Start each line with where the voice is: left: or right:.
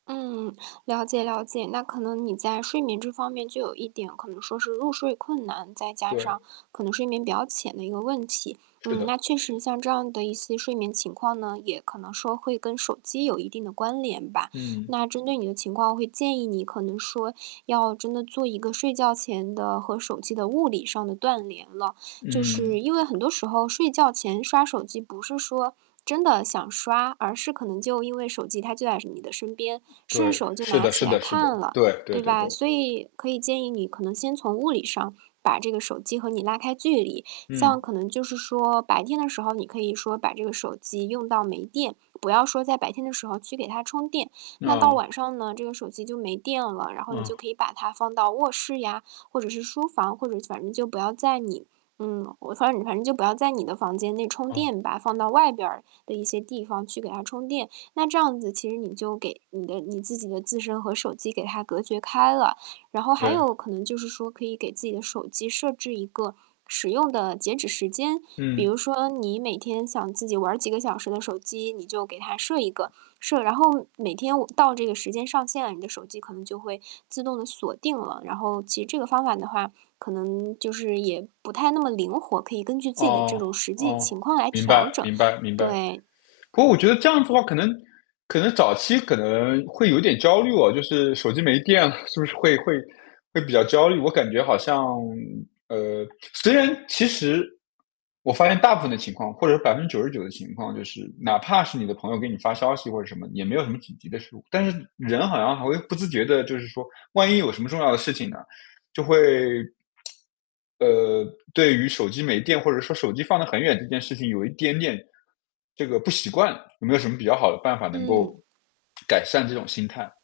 right: 嗯，了解了解，那可能你在睡眠这方面就有一点可能说是入睡困难，再加
left: 对。
right: 上可能睡眠比较浅的一个问题。
left: 是
right: 嗯，那
left: 的。
right: 确实像这样的一些睡眠情况呢，也可能说会跟手机有一定的关联吧。
left: 嗯。
right: 那针对你的情况会建议你可能说，要真的做一个睡觉前的和手机的物理上的断连了，就
left: 嗯。
right: 是因为很多时候睡觉前刷手机不是说真的想刷，而是可能就因为手机它就在你的身边，顺
left: 对。
right: 手就
left: 是
right: 拿
left: 的
right: 起
left: 是
right: 来
left: 的
right: 来
left: 是的，
right: 看了，
left: 对，对
right: 对
left: 对
right: 吧？
left: 对。
right: 所以可以建议你可能先从物理上，把这个手机和你拉开距离，像
left: 嗯。
right: 可能就是说，白天的时候你可以说把这个手机用到没电，不要说在白天的时候去给它充电。那到
left: 哦。
right: 晚上呢这个手机就没电了，然后你就
left: 嗯。
right: 可以把它放到卧室呀，或者是书房，或者反正就不要在你嗯，我反正反正就不要在你的房间内充
left: 嗯。
right: 电吧，放到外边的一些地方去给它充电。那这样子，其实你就给你的你自己的自身和手机给它隔绝开了。然后还
left: 对。
right: 有可能就是说，可以给自己的手机设置一个使用的截止时间。比
left: 嗯。
right: 如说你每天想自己玩儿几个小时的手机，你就给它设一个，设然后每天我到这个时间上线了，你的手机可能就会自动地锁定了。然后其实这个方法的话，可能就是也不太那么灵活，可以根据自己的这
left: 哦，
right: 种实际
left: 哦，
right: 情况来
left: 明
right: 调
left: 白
right: 整。
left: 明白明白。
right: 对。
left: 可我觉得这样子的话可能可能早期可能会有一点焦虑哦，就是手机没电了是不是会会会比较焦虑？我感觉好像呃，虽然其实，我发现大部分的情况或者99%的情况，就是哪怕是你的朋友给你发消息或者什么，也没有什么紧急的事务。但是人好像还会不自觉地就是说，万一有什么重要的事情呢？就会 呃，对于手机没电或者说手机放得很远这件事情有一点点这个不习惯。有没有什么比较好的办法能够
right: 嗯。
left: 改善这种心态？